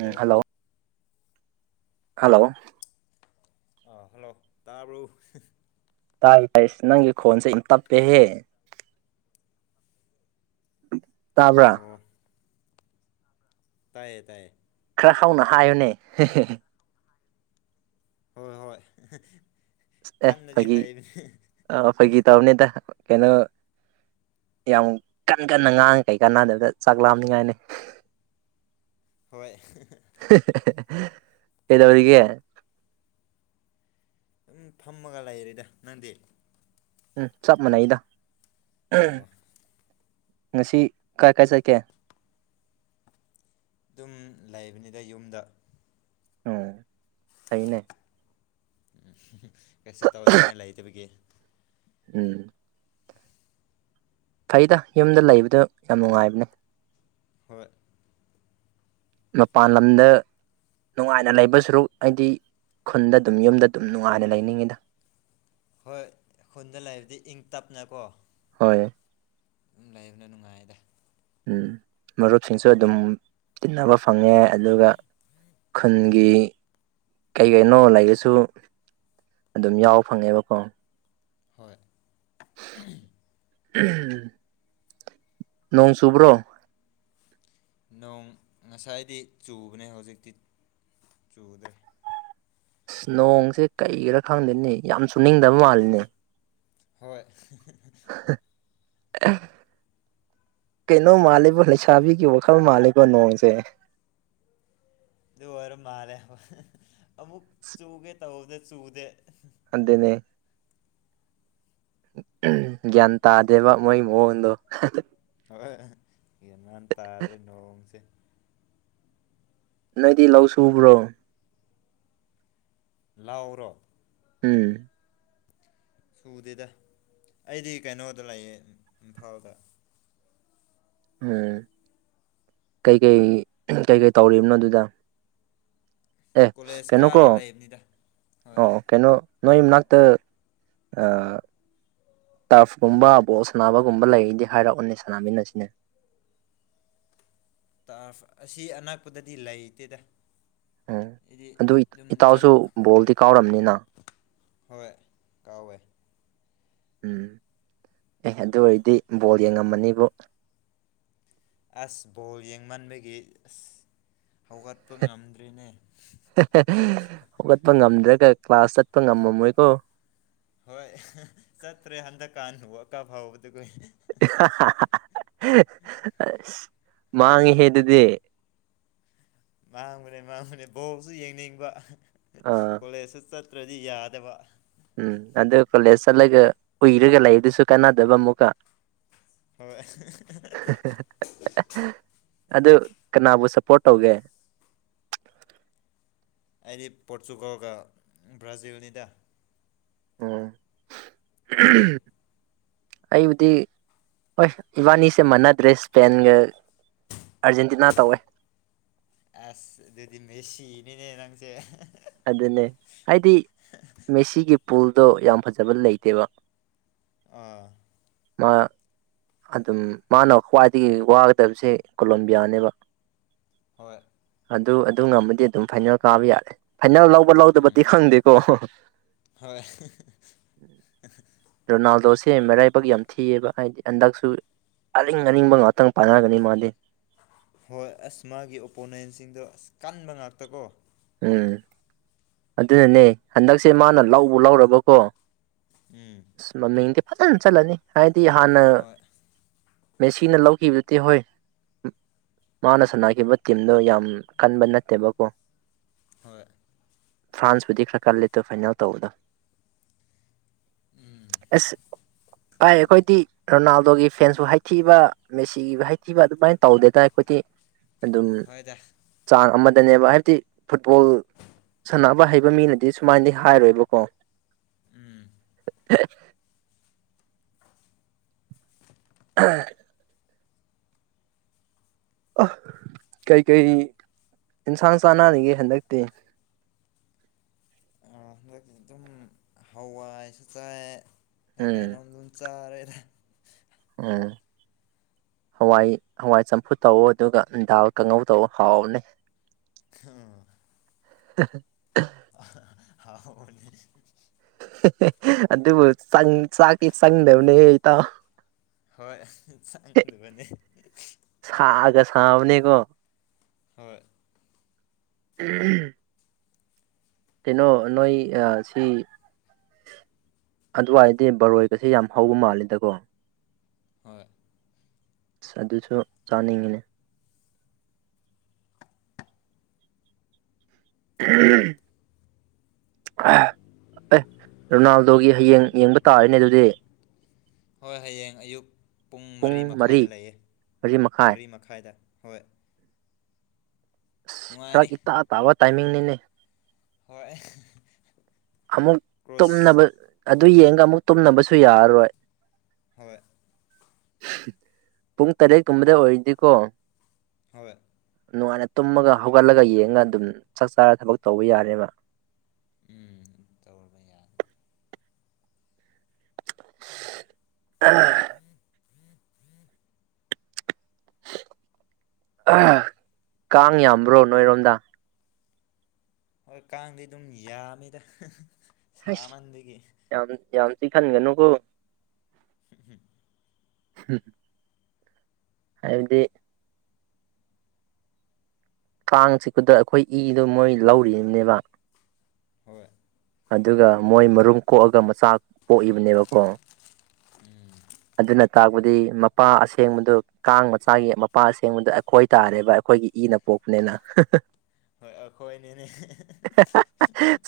ꯎꯝ hello hello ꯑ hello ꯇꯥꯕꯔ‌ꯣ ꯇꯥꯏ ꯇꯥꯏ ꯅꯪꯒꯤ ꯈꯣꯟꯁꯦ ꯌꯥꯝ ꯇꯞꯄꯦꯍꯦ [inaudible] ꯇꯥꯕ꯭ꯔꯥ ꯑꯣ ꯇꯥꯏꯌꯦ ꯇꯥꯏꯌꯦ ꯈꯔ ꯍꯧꯎꯡꯅ ꯍꯥꯏꯌꯨꯅꯦ ꯍꯣꯏ ꯍꯣꯏ ꯑꯦ ꯀꯟꯅꯗꯤ ꯐꯥꯒꯤ ꯍꯩꯕꯅꯤ ꯐꯥꯒꯤ ꯇꯧꯕꯅꯤꯗ ꯀꯩꯅꯣ ꯌꯥꯝ ꯀꯟ ꯀꯟꯅ ꯉꯥꯡꯉ ꯀꯩꯀꯥꯟꯅꯗꯕꯤꯗ ꯆꯥꯛ ꯂꯥꯝꯅꯤꯉꯥꯏꯅꯤ ꯍꯣꯏ ꯀꯩꯗꯧꯔꯤꯒ‌ꯦ ꯑꯗꯨꯝ ꯐꯝꯃꯒ ꯂꯩꯔꯦꯗ ꯅꯪꯗꯤ ꯎꯝ ꯆꯞ ꯃꯥꯟꯅꯩꯗ ꯑꯣ ꯉꯁꯤ ꯀꯥꯏ ꯀꯥꯏ ꯆꯠꯀꯦ ꯑꯗꯨꯝ ꯂꯩꯕꯅꯤꯗ ꯌꯨꯝꯗ ꯑ‌ꯣ ꯐꯩꯏꯅꯦ ꯎ ꯀꯩꯁꯨ ꯇꯧꯅꯤꯡꯉꯥꯏ ꯂꯩꯇꯕꯒꯤ ꯎꯝ ꯐꯩꯗ ꯌꯨꯝꯗ ꯂꯩꯕꯗꯣ ꯌꯥꯝ ꯅꯨꯡꯉꯥꯏꯕꯅꯦ ꯍꯣꯏ ꯃꯄꯥꯟ ꯂꯝꯗ ꯅꯨꯡꯉꯥꯏꯅ ꯂꯩꯕ ꯁꯔꯨꯛ ꯑꯩꯗꯤ ꯈꯨꯟꯗ ꯑꯗꯨꯝ ꯌꯨꯝꯗ ꯑꯗꯨꯝ ꯅꯨꯡꯉꯥꯏꯅ ꯂꯩꯅꯤꯡꯉꯤꯗ ꯍꯣꯏ ꯈꯨꯟꯗ ꯂꯩꯕꯗꯤ ꯏꯪ ꯇꯞꯅꯀꯣ ꯍꯣꯏ ꯑꯗꯨꯝ ꯂꯩꯕꯅ ꯅꯨꯡꯉꯥꯏꯗ ꯎꯝ ꯃꯔꯨꯞꯁꯤꯡꯁꯨ ꯑꯗꯨꯝ ꯇꯤꯟꯅꯕ ꯐꯪꯉꯦ ꯑꯗꯨꯒ ꯈꯨꯟꯒꯤ ꯀꯩ ꯀꯩꯅꯣ ꯂꯩꯕꯁꯨ ꯑꯗꯨꯝ ꯌꯥꯎꯕ ꯐꯪꯉꯦꯕꯀꯣ ꯍꯣꯏ ꯅꯣꯡ ꯆꯨꯕ꯭ꯔꯣ ꯅꯣꯡ ꯉꯁꯥꯏꯗꯤ ꯆꯨꯕꯅꯦ ꯍꯧꯖꯤꯛꯇꯤ ꯆꯨꯗ‌ꯦ ꯏꯁ ꯅꯣꯡꯁꯦ ꯀꯩꯒꯤꯔꯥ ꯈꯪꯗꯦꯅꯤ ꯌꯥꯝ ꯆꯨꯅꯤꯡꯗꯕ ꯃꯥꯜꯂꯤꯅꯦ ꯍꯣꯏ ꯍ ꯑ ꯀꯩꯅꯣ ꯃꯥꯜꯂꯦꯕꯣ ꯂꯩꯁꯥꯕꯤꯒꯤ ꯋꯥꯈꯜ ꯃꯥꯜꯂꯦꯀ‌ꯣ ꯅꯣꯡꯁꯦ ꯑꯗꯨ ꯑꯣꯏꯔ ꯃꯥꯜꯂꯦ ꯑꯃꯨꯛ ꯆꯨꯒꯦ ꯇꯧꯕꯗ ꯆꯨꯗꯦ ꯑꯗꯨꯅꯦ ꯒ꯭ꯌꯥꯟ ꯇꯥꯗꯦꯕ ꯃꯣꯏ ꯃꯑꯣꯡꯗꯣ ꯍꯣꯏ ꯌꯦꯟꯃꯥꯟ ꯇꯥꯗ꯭ꯔꯦ ꯅꯣꯡꯁꯦ ꯅꯣꯏꯗꯤ ꯂꯧ ꯁꯨꯕ꯭ꯔꯣ ꯂꯥꯎꯔꯣ ꯎꯝ ꯁꯨꯗꯦꯗ ꯑꯩꯗꯤ ꯀꯩꯅꯣꯗ ꯂꯩꯌꯦ ꯏꯝꯐꯥꯜꯗ ꯎꯝ ꯀꯩꯀꯩ ꯀꯩꯀꯩ ꯇꯧꯔꯤꯅꯣ ꯑꯗꯨꯗ ꯑꯦ ꯀꯣꯂꯦꯖ ꯀꯅꯀꯣ ꯀꯥꯔꯒ ꯂꯩꯕꯅꯤꯗ ꯍꯣꯏ ꯑꯣ ꯀꯩꯅꯣ ꯅꯣꯏ ꯃꯅꯥꯛꯇ ꯇꯔꯐꯀꯨꯝꯕ ꯕꯣꯜ ꯁꯥꯟꯅꯕꯒꯨꯝꯕ ꯂꯩꯗꯤ ꯍꯥꯏꯔꯛꯎꯅꯦ ꯁꯥꯟꯅꯃꯤꯟꯅꯁꯤꯅꯦ ꯇꯥꯐ ꯑꯁꯤ ꯑꯅꯛꯄꯗꯗꯤ ꯂꯩꯇꯦꯗ ꯎꯝ ꯑꯗꯨꯗꯤ ꯑꯗꯨ ꯑꯗꯨꯝ ꯏꯇꯥꯎꯁꯨ ꯆꯂ ꯕꯣꯜꯗꯤ ꯀꯥꯎꯔꯝꯅꯤꯅ ꯍꯣꯏ ꯀꯥꯎꯋꯦ ꯎꯝ ꯑꯦ ꯑꯗꯨ ꯑꯣꯏꯔꯗꯤ ꯕꯣꯜ ꯌꯦꯡꯉꯝꯃꯅꯤꯕꯨ ꯑꯁ ꯕꯣꯜ ꯌꯦꯡꯃꯟꯕꯒꯤ ꯑꯁ ꯍꯧꯒꯠꯄ ꯉꯝꯗ꯭ꯔꯤꯅꯦ ꯍꯧꯒꯠꯄ ꯉꯝꯗ꯭ꯔꯒ ꯀ꯭ꯂꯥꯁ ꯆꯠꯄ ꯉꯝꯃꯝꯃꯣꯏꯀꯣ ꯍꯣꯏ ꯆꯠꯇ꯭ꯔꯦ ꯍꯟꯗꯛꯀꯥꯟ ꯋꯥꯔꯜ ꯀꯞ ꯍꯧꯕꯗꯨꯒꯤ [unintelligible] ꯑꯁ ꯃꯥꯡꯉꯤꯍꯦ ꯑꯗꯨꯗꯤ ꯃꯥꯡꯕꯅꯦ ꯃꯥꯡꯕꯅꯦ ꯕꯣꯁꯨ ꯌꯦꯡꯅꯤꯡꯕ ꯑꯥ ꯀꯣꯂꯦꯖꯁꯨ ꯆꯠ ꯇ꯭ꯔꯗꯤ ꯌꯥꯗꯕ ꯎꯝ ꯑꯗꯣ ꯀꯣꯂꯦꯖ ꯆꯠꯂꯒ ꯎꯏꯔꯒ ꯂꯩꯗꯨꯁꯨ ꯀꯥꯟꯅꯗꯕ ꯑꯃꯨꯛꯀ ꯍꯣꯏ ꯑꯗꯨ ꯀꯅꯥꯕꯨ ꯁꯞꯄꯣꯔꯠ ꯇꯧꯒꯦ ꯑꯩꯗꯤ ꯄꯣꯔꯇꯨꯒꯜꯒ ꯕ꯭ꯔꯥꯖꯤꯜꯅꯤꯗ ꯅꯪꯗꯤ [unintelligible] ꯑꯩꯕꯨꯗꯤ ꯍꯣꯏ ꯏꯕꯥꯅꯤꯁꯦ ꯃꯅꯗ꯭ꯔꯦ ꯏꯁꯄꯦꯟꯒ ꯑꯥꯔꯖꯦꯟꯇꯤꯅꯥ ꯇꯧꯋꯦ ꯑꯁ ꯑꯗꯨꯗꯤ ꯃꯦꯁꯤꯅꯤꯅꯦ ꯅꯪꯁꯦ ꯑꯗꯨꯅꯦ ꯍꯥꯏꯗꯤ ꯃꯦꯁꯤꯒꯤ ꯄꯨꯜꯗꯣ ꯌꯥꯝ ꯐꯖꯕ ꯂꯩꯇꯦꯕ ꯑꯥ ꯃꯥ ꯑꯗꯨꯝ ꯃꯥꯅ ꯈ꯭ꯋꯥꯏꯗꯒꯤ ꯋꯥꯒꯗꯕꯁꯦ ꯀꯣꯂꯣꯕꯤꯌꯥꯅꯦꯕ ꯍꯣꯏ ꯑꯗꯨ ꯑꯗꯨ ꯉꯝꯃꯗꯤ ꯑꯗꯨꯝ ꯐꯥꯏꯅꯦꯜ ꯀꯥꯕ ꯌꯥꯔꯦ ꯐꯥꯏꯅꯦꯜ ꯂꯧꯕ ꯂꯧꯗꯕꯗꯤ ꯎꯝ ꯈꯪꯗꯦꯀꯣ ꯍꯣꯏ [unintelligible] ꯔꯣꯅꯥꯜꯗꯣꯁꯦ ꯃꯔꯥꯏꯕꯛ ꯌꯥꯝ ꯊꯤꯑꯕ ꯍꯥꯏꯗꯤ ꯍꯟꯗꯛꯁꯨ ꯑꯔꯤꯡ ꯑꯔꯤꯡꯕ ꯉꯥꯛꯇꯪ ꯄꯥꯟꯅꯒꯅꯤ ꯃꯥꯗꯤ ꯍꯣꯏ ꯑꯁ ꯃꯥꯒꯤ ꯑꯣꯄꯣꯅꯦꯟꯁꯤꯡꯗꯣ ꯑꯁ ꯀꯟꯕ ꯉꯥꯛꯇ ꯀꯣ ꯎꯝ ꯑꯗꯨꯅꯅꯦ ꯍꯟꯗꯛꯁꯦ ꯃꯥꯅ ꯂꯧꯕ ꯂꯧꯔꯕꯀꯣ ꯎꯝ ꯃꯃꯤꯡꯗꯤ ꯐꯖꯅ ꯆꯠꯂꯅꯤ ꯍꯥꯏꯗꯤ ꯍꯥꯟꯅ ꯍꯣꯏ ꯃꯦꯁꯤꯅ ꯂꯧꯈꯤꯕꯗꯨꯗꯤ ꯍꯣꯏ ꯃꯥꯅ ꯁꯥꯟꯅꯈꯤꯕ ꯇꯤꯝꯗꯣ ꯌꯥꯝ ꯀꯟꯕ ꯅꯠꯇꯦꯕꯀꯣ ꯍꯣꯏ ꯐ꯭ꯔꯥꯟꯁꯄꯨꯗꯤ ꯈꯔ ꯀꯜꯂꯦꯗꯣ ꯐꯥꯏꯅꯦꯜ ꯇꯧꯕꯗꯣ ꯎꯝ ꯑꯁ ꯐꯥꯏ ꯑꯩꯈꯣꯏꯗꯤ ꯔꯣꯅꯥꯜꯗꯣꯒꯤ ꯐꯦꯟꯁꯕꯨ ꯍꯥꯏꯊꯤꯕ ꯃꯦꯁꯤꯒꯤꯕꯨ ꯍꯥꯏꯊꯤꯕ ꯑꯗꯨꯃꯥꯏꯅ ꯇꯧꯗꯦꯗ ꯑꯩꯈꯣꯏꯗꯤ ꯑꯗꯨꯝ ꯍꯣꯏꯗ ꯆꯥꯡ ꯑꯃꯗꯅꯦꯕ ꯍꯥꯏꯕꯗꯤ ꯐꯨꯠꯕꯣꯜ ꯁꯥꯟꯅꯕ ꯍꯩꯕ ꯃꯤꯅꯗꯤ ꯁꯨꯃꯥꯏꯅꯗꯤ ꯍꯥꯏꯔꯣꯏꯕꯀꯣ ꯎꯝ [unintelligible] [unintelligible] ꯑꯥ ꯀꯩꯀꯩ ꯏꯟꯁꯥꯡ ꯆꯥꯟꯅꯔꯤꯒꯦ ꯍꯟꯗꯛꯇꯤ ꯍꯟꯗꯛꯇꯤ ꯑꯗꯨꯝ ꯍꯋꯥꯏꯁꯨ ꯆꯥꯏ ꯀꯩ ꯎꯝ ꯀꯥꯏꯅꯣꯝ ꯑꯗꯨꯝ ꯆꯥꯔꯦꯗ ꯎꯝ ꯍꯋꯥꯏ ꯍꯋꯥꯏ ꯆꯝꯐꯨꯠ ꯇꯧꯑꯣ ꯑꯗꯨꯒ ꯗꯥꯜ ꯀꯥꯡꯉꯧ ꯇꯧꯑꯣ ꯍꯥꯎꯕꯅꯦ [unintelligible] [inaudible] [unintelligible] ꯍꯥꯎ ꯕꯥꯅꯤ [unintelligible] ꯑꯗꯨꯕꯨ ꯆꯪ ꯆꯥꯛꯇꯤ ꯆꯪꯗꯕꯅꯦꯍꯦ ꯏꯇꯥꯎ ꯍꯣꯏ ꯆꯪꯗꯕꯅꯦ [unintelligible] ꯁꯥꯒ ꯁꯕꯥꯅꯦꯒꯣ ꯍꯣꯏ [unintelligible] ꯀꯩꯅꯣ ꯅꯣꯏ ꯑ ꯁꯤ ꯑꯗꯨꯋꯥꯏꯗꯤ ꯕꯔꯣꯏꯒꯁꯦ ꯌꯥꯝ ꯍꯧꯕ ꯃꯥꯂꯦꯗꯀꯣ ꯍꯣꯏ ꯑꯁ ꯑꯗꯨꯁꯨ ꯆꯥꯅꯤꯡꯉꯤꯅꯦ [unintelligible] ꯑꯦꯍ ꯔꯣꯅꯥꯜꯗꯣꯒꯤ ꯍꯌꯦꯡ ꯌꯦꯡꯕ ꯇꯥꯔꯅꯦ ꯑꯗꯨꯗꯤ ꯍꯣꯏ ꯍꯌꯦꯡ ꯑꯌꯨꯛ ꯄꯨꯡ ꯃꯔꯤ ꯃꯈꯥꯏꯗ ꯂꯩꯌꯦ ꯃꯔꯤ ꯃꯈꯥꯏꯗ ꯍꯣꯏ ꯑꯁ ꯐꯔꯛ ꯅꯨꯡꯉꯥꯏꯔꯅꯤ ꯏꯇꯥ ꯇꯥꯕ ꯇꯥꯏꯃꯤꯡꯅꯤꯅꯦ ꯍꯣꯏ ꯑꯃꯨꯛ ꯀ꯭ꯔꯣꯁ ꯇꯨꯝꯅꯕ ꯑꯗꯨ ꯌꯦꯡꯒ ꯑꯃꯨꯛ ꯇꯨꯝꯅꯕꯁꯨ ꯌꯥꯔꯔꯣꯏ ꯍꯣꯏ ꯄꯨꯡ ꯇꯔꯦꯠꯀꯨꯝꯕꯗ ꯑꯣꯏꯔꯗꯤꯀꯣ ꯍꯣꯏ ꯅꯨꯡꯉꯥꯏꯅ ꯇꯨꯝꯃꯒ ꯍꯧꯒꯠꯂꯒ ꯌꯦꯡꯉꯒ ꯑꯗꯨꯝ ꯆꯥꯛ ꯆꯥꯔ ꯊꯕꯛ ꯇꯧꯕ ꯌꯥꯔꯦꯕ ꯎꯝ ꯇꯧꯔꯕ ꯌꯥꯅꯤ ꯑꯍ [unintelligible] ꯀꯥꯡ ꯌꯥꯝꯕ꯭ꯔꯣ ꯅꯣꯏꯔꯣꯝꯗ ꯍꯣꯏ ꯀꯥꯡꯗꯤ ꯑꯗꯨꯝ ꯌꯥꯝꯃꯤꯗ ꯍꯁ ꯁꯥꯃꯟꯕꯒꯤ ꯌꯥꯝ ꯌꯥꯝ ꯆꯤꯛꯈꯥꯟꯒꯥ ꯅꯨ ꯀꯣ [unintelligible] ꯍꯝ ꯍꯥꯏꯕꯗꯤ ꯀꯥꯡ ꯁꯤꯛꯄꯗ ꯑꯩꯈꯣꯏ ꯏꯗꯣ ꯃꯣꯏ ꯂꯧꯔꯤꯅꯤꯕꯅꯦꯕ ꯍꯣꯏ ꯑꯗꯨꯒ ꯃꯣꯏ ꯃꯔꯨꯝ ꯀꯣꯛꯑꯒ ꯃꯆꯥ ꯄꯣꯛꯏꯕꯅꯦꯕꯀꯣ ꯎꯝ ꯑꯗꯨꯅ ꯇꯥꯛꯄꯗꯤ ꯃꯄꯥ ꯑꯁꯦꯡꯕꯗꯨ ꯀꯥꯡ ꯃꯆꯥꯒꯤ ꯃꯄꯥ ꯑꯁꯦꯡꯕꯗꯣ ꯑꯩꯈꯣꯏ ꯇꯥꯔꯦꯕ ꯑꯩꯈꯣꯏꯒꯤ ꯏꯅ ꯄꯣꯛꯄꯅꯤꯅ ꯍꯣꯏ ꯑꯩꯈꯣꯏꯅꯤꯅꯦ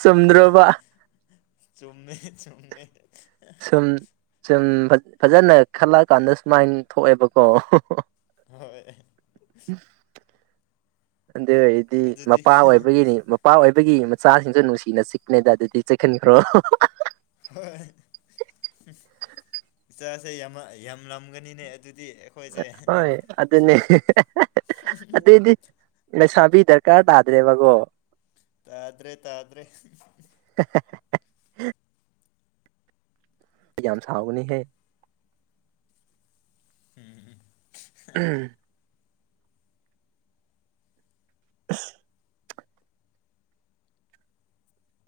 ꯆꯨꯝꯗ꯭ꯔꯣꯕ ꯆꯨꯝꯃꯦ ꯆꯨꯝꯃꯦ ꯁꯨꯝ ꯁꯨꯝ ꯐꯖꯅ ꯈꯜꯂꯛꯑꯀꯥꯟꯗ ꯁꯨꯃꯥꯏꯅ ꯊꯣꯛꯑꯦꯕꯀꯣ ꯍꯣꯏ ꯑꯗꯨ ꯑꯣꯏꯔꯗꯤ ꯑꯗꯨꯗꯤ ꯃꯄꯥ ꯑꯣꯏꯕꯒꯤꯅꯤ ꯅꯨꯄꯥ ꯑꯣꯏꯕꯒꯤ ꯃꯆꯥꯁꯤꯡꯁꯨ ꯅꯨꯡꯁꯤꯅ ꯆꯤꯛꯉꯩꯗ ꯑꯗꯨꯗꯤ ꯆꯤꯛꯍꯟꯈ꯭ꯔꯣ ꯍꯣꯏ ꯏꯆꯥꯁꯦ ꯌꯥꯝ ꯌꯥꯝꯂꯝꯒꯅꯤꯅꯦ ꯑꯗꯨꯗꯤ ꯑꯩꯈꯣꯏꯁꯦ ꯍꯣꯏ ꯑꯗꯨꯅꯦ [unintelligible] ꯑꯗꯨꯏꯗꯤ ꯂꯩꯁꯥꯕꯤ ꯗꯔꯀꯥꯔ ꯇꯥꯗ꯭ꯔꯦꯕꯀꯣ ꯇꯥꯗ꯭ꯔꯦ ꯇꯥꯗ꯭ꯔꯦ [unintelligible] ꯌꯥꯝ ꯁꯥꯥꯎꯒꯅꯤ ꯍꯦ ꯎꯝ [unintelligible] [unintelligible]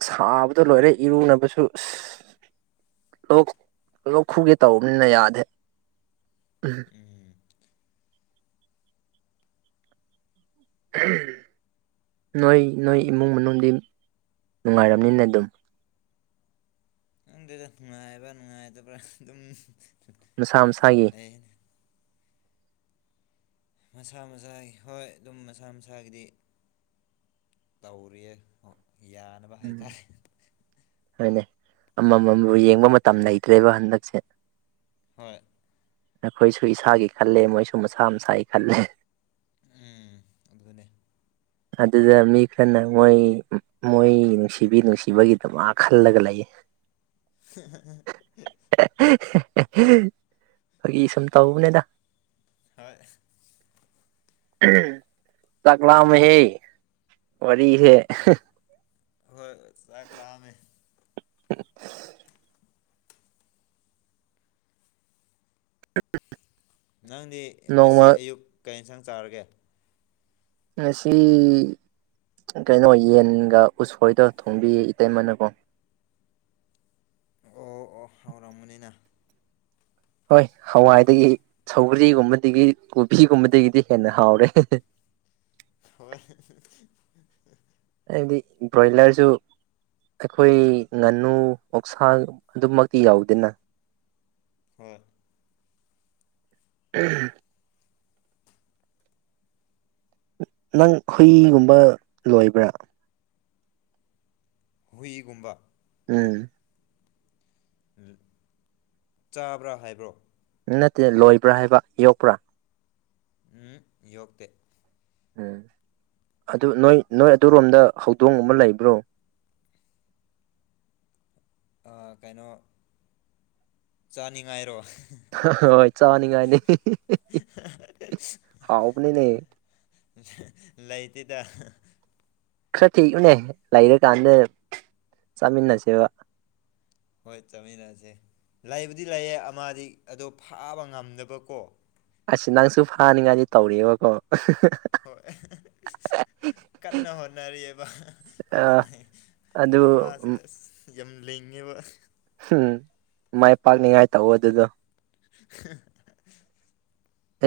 ꯁꯥꯕꯗ ꯂꯣꯏꯔꯦ ꯏꯔꯨꯅꯕꯁꯨ ꯑꯁ ꯂꯣꯛ ꯂꯣꯛ ꯈꯨꯒꯦ ꯇꯧꯅꯤꯅ ꯌꯥꯗꯦ ꯎꯝ [unintelligible] ꯅꯣꯏ ꯅꯣꯏ ꯏꯃꯨꯡ ꯃꯅꯨꯡꯗꯤ ꯅꯨꯡꯉꯥꯏꯔꯝꯅꯤꯅ ꯑꯗꯨꯝ ꯈꯪꯗꯦꯗ ꯅꯨꯡꯉꯥꯏꯕ ꯅꯨꯡꯉꯥꯏꯇꯕ꯭ꯔꯥ ꯑꯗꯨꯝ ꯃꯁꯥ ꯃꯁꯥꯒꯤ [unintelligible] ꯃꯁꯥ ꯃꯁꯥꯒꯤ ꯍꯣꯏ ꯑꯗꯨꯝ ꯃꯁꯥ ꯃꯁꯥꯒꯤꯗꯤ ꯇꯧꯔꯤꯌꯦ ꯌꯥꯅꯕ ꯎꯝ ꯍꯥꯏꯇꯥꯔꯦ ꯍꯣꯏꯅꯦ ꯑꯃꯃꯝ ꯌꯦꯡꯕ ꯃꯇꯝ ꯂꯩꯇ꯭ꯔꯦꯕ ꯍꯟꯗꯛꯁꯦ ꯍꯣꯏ ꯑꯩꯈꯣꯏꯁꯨ ꯏꯁꯥꯒꯤ ꯈꯜꯂꯦ ꯃꯣꯏꯁꯨ ꯃꯁꯥ ꯃꯁꯥꯒꯤ ꯈꯜꯂꯦ ꯎꯝ ꯑꯗꯨꯅꯦ ꯑꯗꯨꯗ ꯃꯤ ꯈꯔꯅ ꯃꯣꯏ ꯃꯣꯏ ꯅꯨꯡꯁꯤꯕꯤ ꯅꯨꯡꯁꯤꯕꯒꯤꯗꯃꯛ ꯈꯜꯂꯒ ꯂꯩꯌꯦ ꯍꯨꯝ ꯐꯥꯒꯤ ꯁꯨꯝ ꯇꯧꯕꯅꯦꯗ ꯍꯣꯏ ꯆꯥꯛꯂꯥꯝꯃꯦꯍꯦ ꯋꯥꯔꯤꯁꯦ ꯍꯣꯏ ꯆꯥꯛ ꯂꯥꯝꯃꯦ ꯎꯝ ꯎꯝ ꯅꯪꯗꯤ ꯉꯁꯤ ꯑꯌꯨꯛ ꯀꯩ ꯏꯟꯁꯥꯡ ꯆꯥꯔꯒꯦ ꯉꯁꯤ ꯀꯩꯅꯣ ꯌꯦꯟꯒ ꯎꯁꯣꯏꯗꯣ ꯊꯣꯡꯕꯤꯌꯦ ꯏꯇꯩꯃꯅꯀꯣ ꯑꯣ ꯑꯣ ꯍꯥꯎꯔꯝꯒꯅꯤꯅ ꯍꯣꯏ ꯍꯋꯥꯏꯗꯒꯤ ꯁꯧꯒꯔꯤꯒꯨꯝꯕꯗꯒꯤ ꯀꯣꯕꯤꯒꯨꯝꯕꯗꯒꯤꯗꯤ ꯍꯦꯟꯅ ꯍꯥꯎꯔꯦ ꯍꯣꯏ ꯑꯩꯗꯤ ꯕ꯭ꯔꯣꯏꯂꯔꯁꯨ ꯑꯩꯈꯣꯏ ꯉꯥꯅꯨ ꯑꯣꯛꯁꯥ ꯑꯗꯨꯃꯛꯇꯤ ꯌꯥꯎꯗꯦꯅ ꯍꯣꯏ ꯎꯝ ꯅꯪ ꯍꯨꯏꯒꯨꯝꯕ ꯂꯣꯏꯕ꯭ꯔꯥ ꯍꯨꯏꯒꯨꯝꯕ ꯎꯝ ꯎꯝ ꯆꯥꯕ꯭ꯔꯥ ꯍꯥꯏꯕ꯭ꯔꯣ ꯅꯠꯇꯦ ꯂꯣꯏꯕ꯭ꯔꯥ ꯍꯥꯏꯕ ꯌꯣꯛꯄ꯭ꯔꯥ ꯍꯨꯝ ꯌꯣꯛꯇꯦ ꯎꯝ ꯑꯗꯨ ꯅꯣꯏ ꯅꯣꯏ ꯑꯗꯨꯔꯣꯝꯗ ꯍꯧꯗꯣꯡꯒꯨꯝꯕ ꯂꯩꯕ꯭ꯔꯣ ꯑꯥ ꯀꯩꯅꯣ ꯆꯥꯅꯤꯡꯉꯥꯏꯔꯣ ꯍꯥ ꯍꯣꯏ ꯆꯥꯅꯤꯡꯉꯥꯏꯅꯤ ꯍꯥ ꯍꯥꯎꯕꯅꯤꯅꯦ ꯂꯩꯇꯦꯗ ꯈꯔ ꯊꯤꯌꯨꯅꯦ ꯂꯩꯔꯀꯥꯟꯗ ꯆꯥꯃꯤꯟꯅꯁꯦꯕ ꯍꯣꯏ ꯆꯠꯃꯤꯟꯅꯁꯦ ꯂꯩꯕꯨꯗꯤ ꯂꯩꯌꯦ ꯑꯃꯗꯤ ꯑꯗꯣ ꯐꯥꯕ ꯉꯝꯗꯕꯀꯣ ꯑꯁ ꯅꯪꯁꯨ ꯐꯥꯅꯤꯡꯉꯥꯏꯗꯤ ꯇꯧꯔꯤꯦꯕꯀꯣ ꯍꯣꯏ ꯀꯟꯅ ꯍꯣꯠꯅꯔꯤꯑꯕ ꯐꯥꯅꯤꯡꯉꯥꯏ ꯑꯗꯨ ꯃꯥꯁꯦ ꯑꯁ ꯌꯥꯝ ꯂꯩꯉꯦꯕ ꯎꯝ ꯃꯥꯏ ꯄꯥꯛꯅꯤꯉꯥꯏ ꯇꯥꯛꯑꯣ ꯑꯗꯨꯗꯣ ꯍ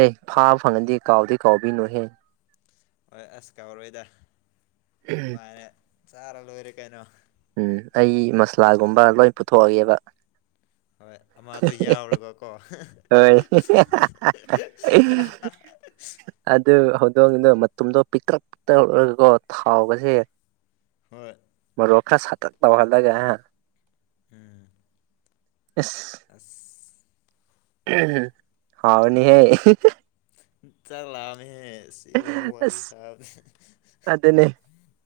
ꯑꯦ ꯐꯥꯕ ꯐꯪꯉꯟꯗꯤ ꯀꯥꯎꯗꯤ ꯀꯥꯎꯕꯤꯅꯨꯍꯦ ꯍꯣꯏ ꯑꯁ ꯀꯥꯎꯔꯣꯏꯗ ꯅꯨꯡꯉꯥꯏꯅ ꯆꯥꯔ ꯂꯣꯏꯔꯦ ꯀꯩꯅꯣ ꯎꯝ ꯑꯩ ꯃꯁꯂꯥꯒꯨꯝꯕ ꯂꯣꯏ ꯄꯨꯊꯣꯛꯑꯒꯦꯕ ꯍꯣꯏ ꯑꯃꯗꯣ ꯌꯥꯎꯔꯒꯀꯣ ꯍꯣꯏ ꯑꯗꯨꯗ ꯍꯧꯗꯗ ꯃꯗꯣ ꯄꯤꯛ꯭ꯔ ꯀꯣ ꯊꯥꯎꯒꯁꯦ ꯍꯣꯏ ꯃꯣꯛꯈꯥ ꯁꯇꯠ ꯇꯕꯜꯗꯒꯦ ꯍꯥꯏ ꯎꯝ ꯑꯁ [unintelligible] ꯍꯥꯎꯅꯤꯍꯦ ꯆꯥꯛ ꯂꯥꯝꯃꯦꯍꯦ ꯁꯤ ꯒꯨꯝꯕ ꯋꯥꯔꯤ ꯁꯥꯕꯁꯤ ꯑꯗꯨꯅꯤ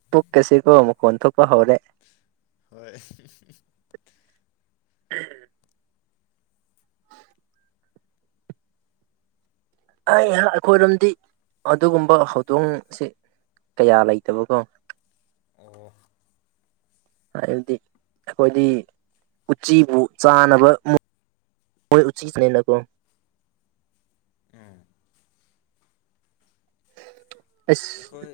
ꯄꯨꯛꯀꯁꯤꯀꫭ ꯃꯈꫭꯟ ꯊꯣꯛꯄ ꯍꯧꯔꯦ ꯍꯣꯏ [unintelligible] ꯑꯩꯍꯥꯛ ꯑꯩꯈꯣꯏꯔꯣꯝꯗꯤ ꯑꯗꯨꯒꯨꯝꯕ ꯍꯧꯗꯣꯡꯁꯦ ꯀꯌꯥ ꯂꯩꯇꯕꯀꯣ ꯑꯣ ꯍꯥꯏꯕꯗꯤ ꯑꯩꯈꯣꯏꯗꯤ ꯎꯆꯤꯕꯨ ꯆꯥꯅꯕ ꯍꯣꯏ ꯎꯆꯤꯁꯤꯅꯦꯅꯀꯣ ꯎꯝ ꯑꯁ ꯑꯩꯈꯣꯏ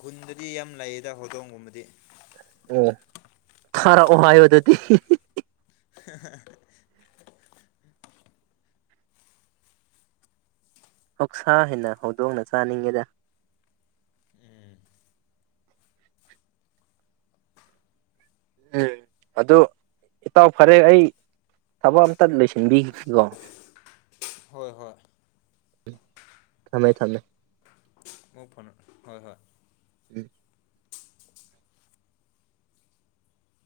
ꯈꯨꯟꯗꯗꯤ ꯌꯥꯝ ꯂꯩꯌꯦꯗ ꯍꯧꯗꯣꯡꯒꯨꯝꯕꯗꯤ ꯑꯣ ꯊꯥꯔꯛꯑꯣ ꯍꯥꯏꯌꫭꯗꯨꯗꯤ [unintelligible] ꯍꫭꯛꯁꯥ ꯍꯦꯟꯅ ꯍꯧꯗꯣꯡꯅ ꯆꯥꯅꯤꯡꯉꯦꯗ ꯎꯝ ꯎꯝ ꯑꯗꯨ ꯏꯇꯥꯎ ꯐꯔꯦ ꯑꯩ ꯊꯕꯛ ꯑꯝꯇ ꯂꯣꯏꯁꯤꯟꯕꯤꯒꯣ ꯍꯣꯏ ꯍꯣꯏ ꯊꯝꯃꯦ ꯊꯝꯃꯦ [unintelligible] ꯍꯣꯏ ꯍꯣꯏ ꯎꯝ